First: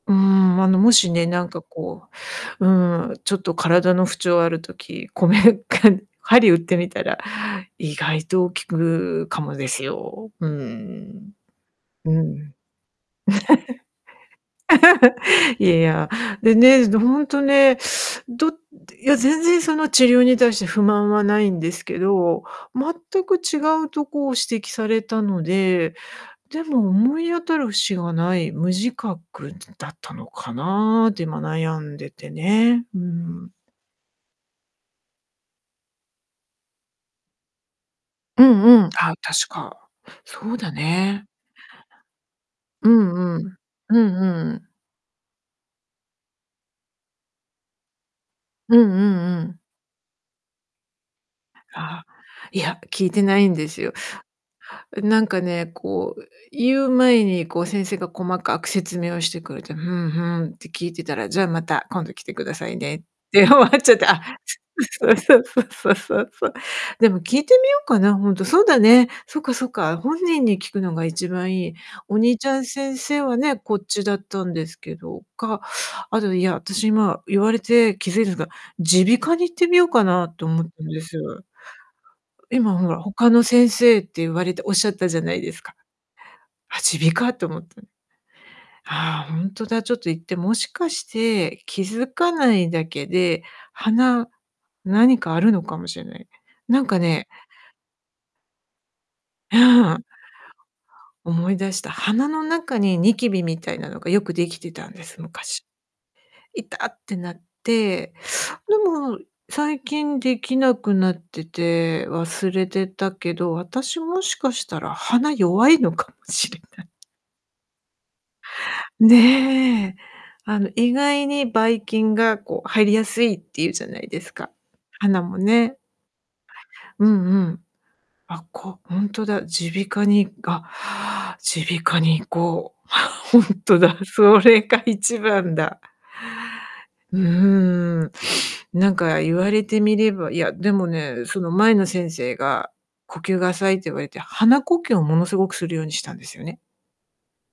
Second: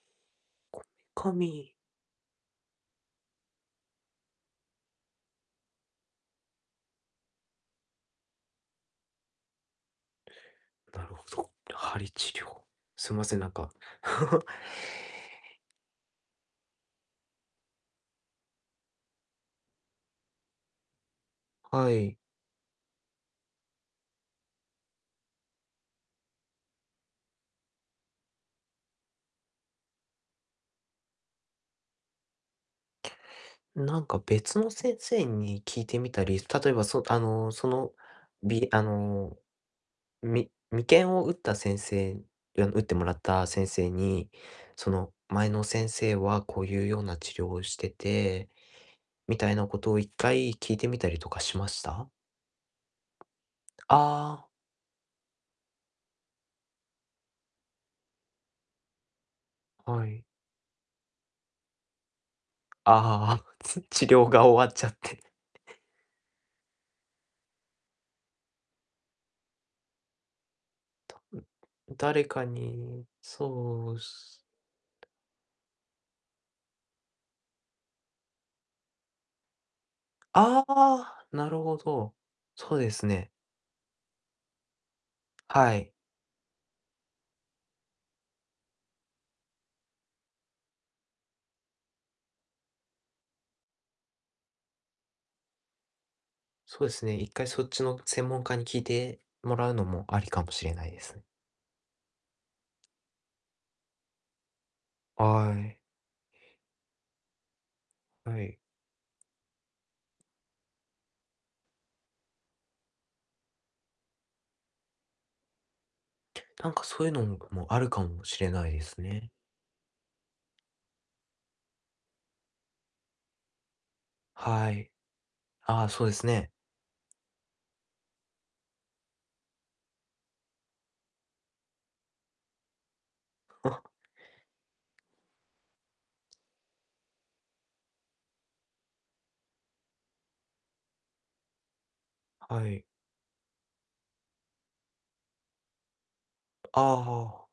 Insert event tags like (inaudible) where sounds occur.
うん、あの、こもしめね、かなんかみ。こう、うん、ちょっと体の不調ある時、こめか針打ってみたら、意外と効くかもですよ。うなるほん。ど。鍼う治療。ん。すいません、なんか。(giggles) (giggles) いや。でね、ずほんとね、どいや全然その治療に対して不満はないんですはけい。ど、全く違うとこを指摘されたので、でも思い当たる節がない、無自覚だったのかなって今悩んでてね。うん。なんか別の先生に聞いてみたり、例えば、そあの、その、うんびあうん、あ、の、確か。みそうだ眉間をね。打った先生、や打っうてもらっんうたん、先生うに、んうん。その「前の先生はこういうような治療をしてて」うんうみんうたいん。なことを1回聞いてみたりとかしましああ。た？いや、聞いてないんですよ。ああ。なんかね、こう言う前に、こう先生が細かく説明をしてくれて「ふはんふい。ん」って聞いてたら「じゃあまた今度来てくださいあね」っあああ、て終わつっちゃっ治て、あ、療が終わっちゃっそうて。そうそうそうそうそう。でも聞いてみようかな、ほんと、そうだね、そっかそっか、本人に聞くのがた一ぶん、番いい。お誰兄ちかゃん先に生はね、こっそうちだっすたんですけど、か、あと、いや、私今言われて気づいですが、耳鼻科に行ってみようかなと思あったんです。あ、なるほど、そ今うほでら、すね。他の先生って言われておっしゃったじゃないですはか。い。あ、耳鼻科って思って。ああ、ほんとだ。ちょっと行って、もしかして気づかないだけで、鼻、何かあるのかもしれない。なそんうでかすね、ね。1回そっちの専門家に聞いてもらうのうん。も、ありかもしれないです。思い出した。鼻の中にニキビみたいなのがよくできてたんです、は昔。い。痛ってなって、はい。でも最近できなくなってて、忘れてたけど、私もしかしたら鼻弱いのかもしれなんかない。そういうのも、あるかもしれないですね。ね。あの意外に、ばい菌がこう入りやすいって言うじゃないですか、はい。鼻もね。ああ、そうですね。うんうん。あ、こうほんとだ、耳鼻科にあ、(inhales) 耳鼻科に行こう、あ、ほんとあ。だ、それが一番だ。うーん。なんか言われてみれば、いや、でもね、その前の先生はがい。「呼吸が浅い」って言われて、鼻呼吸をものすごくするようにしたんですよね。ああああ。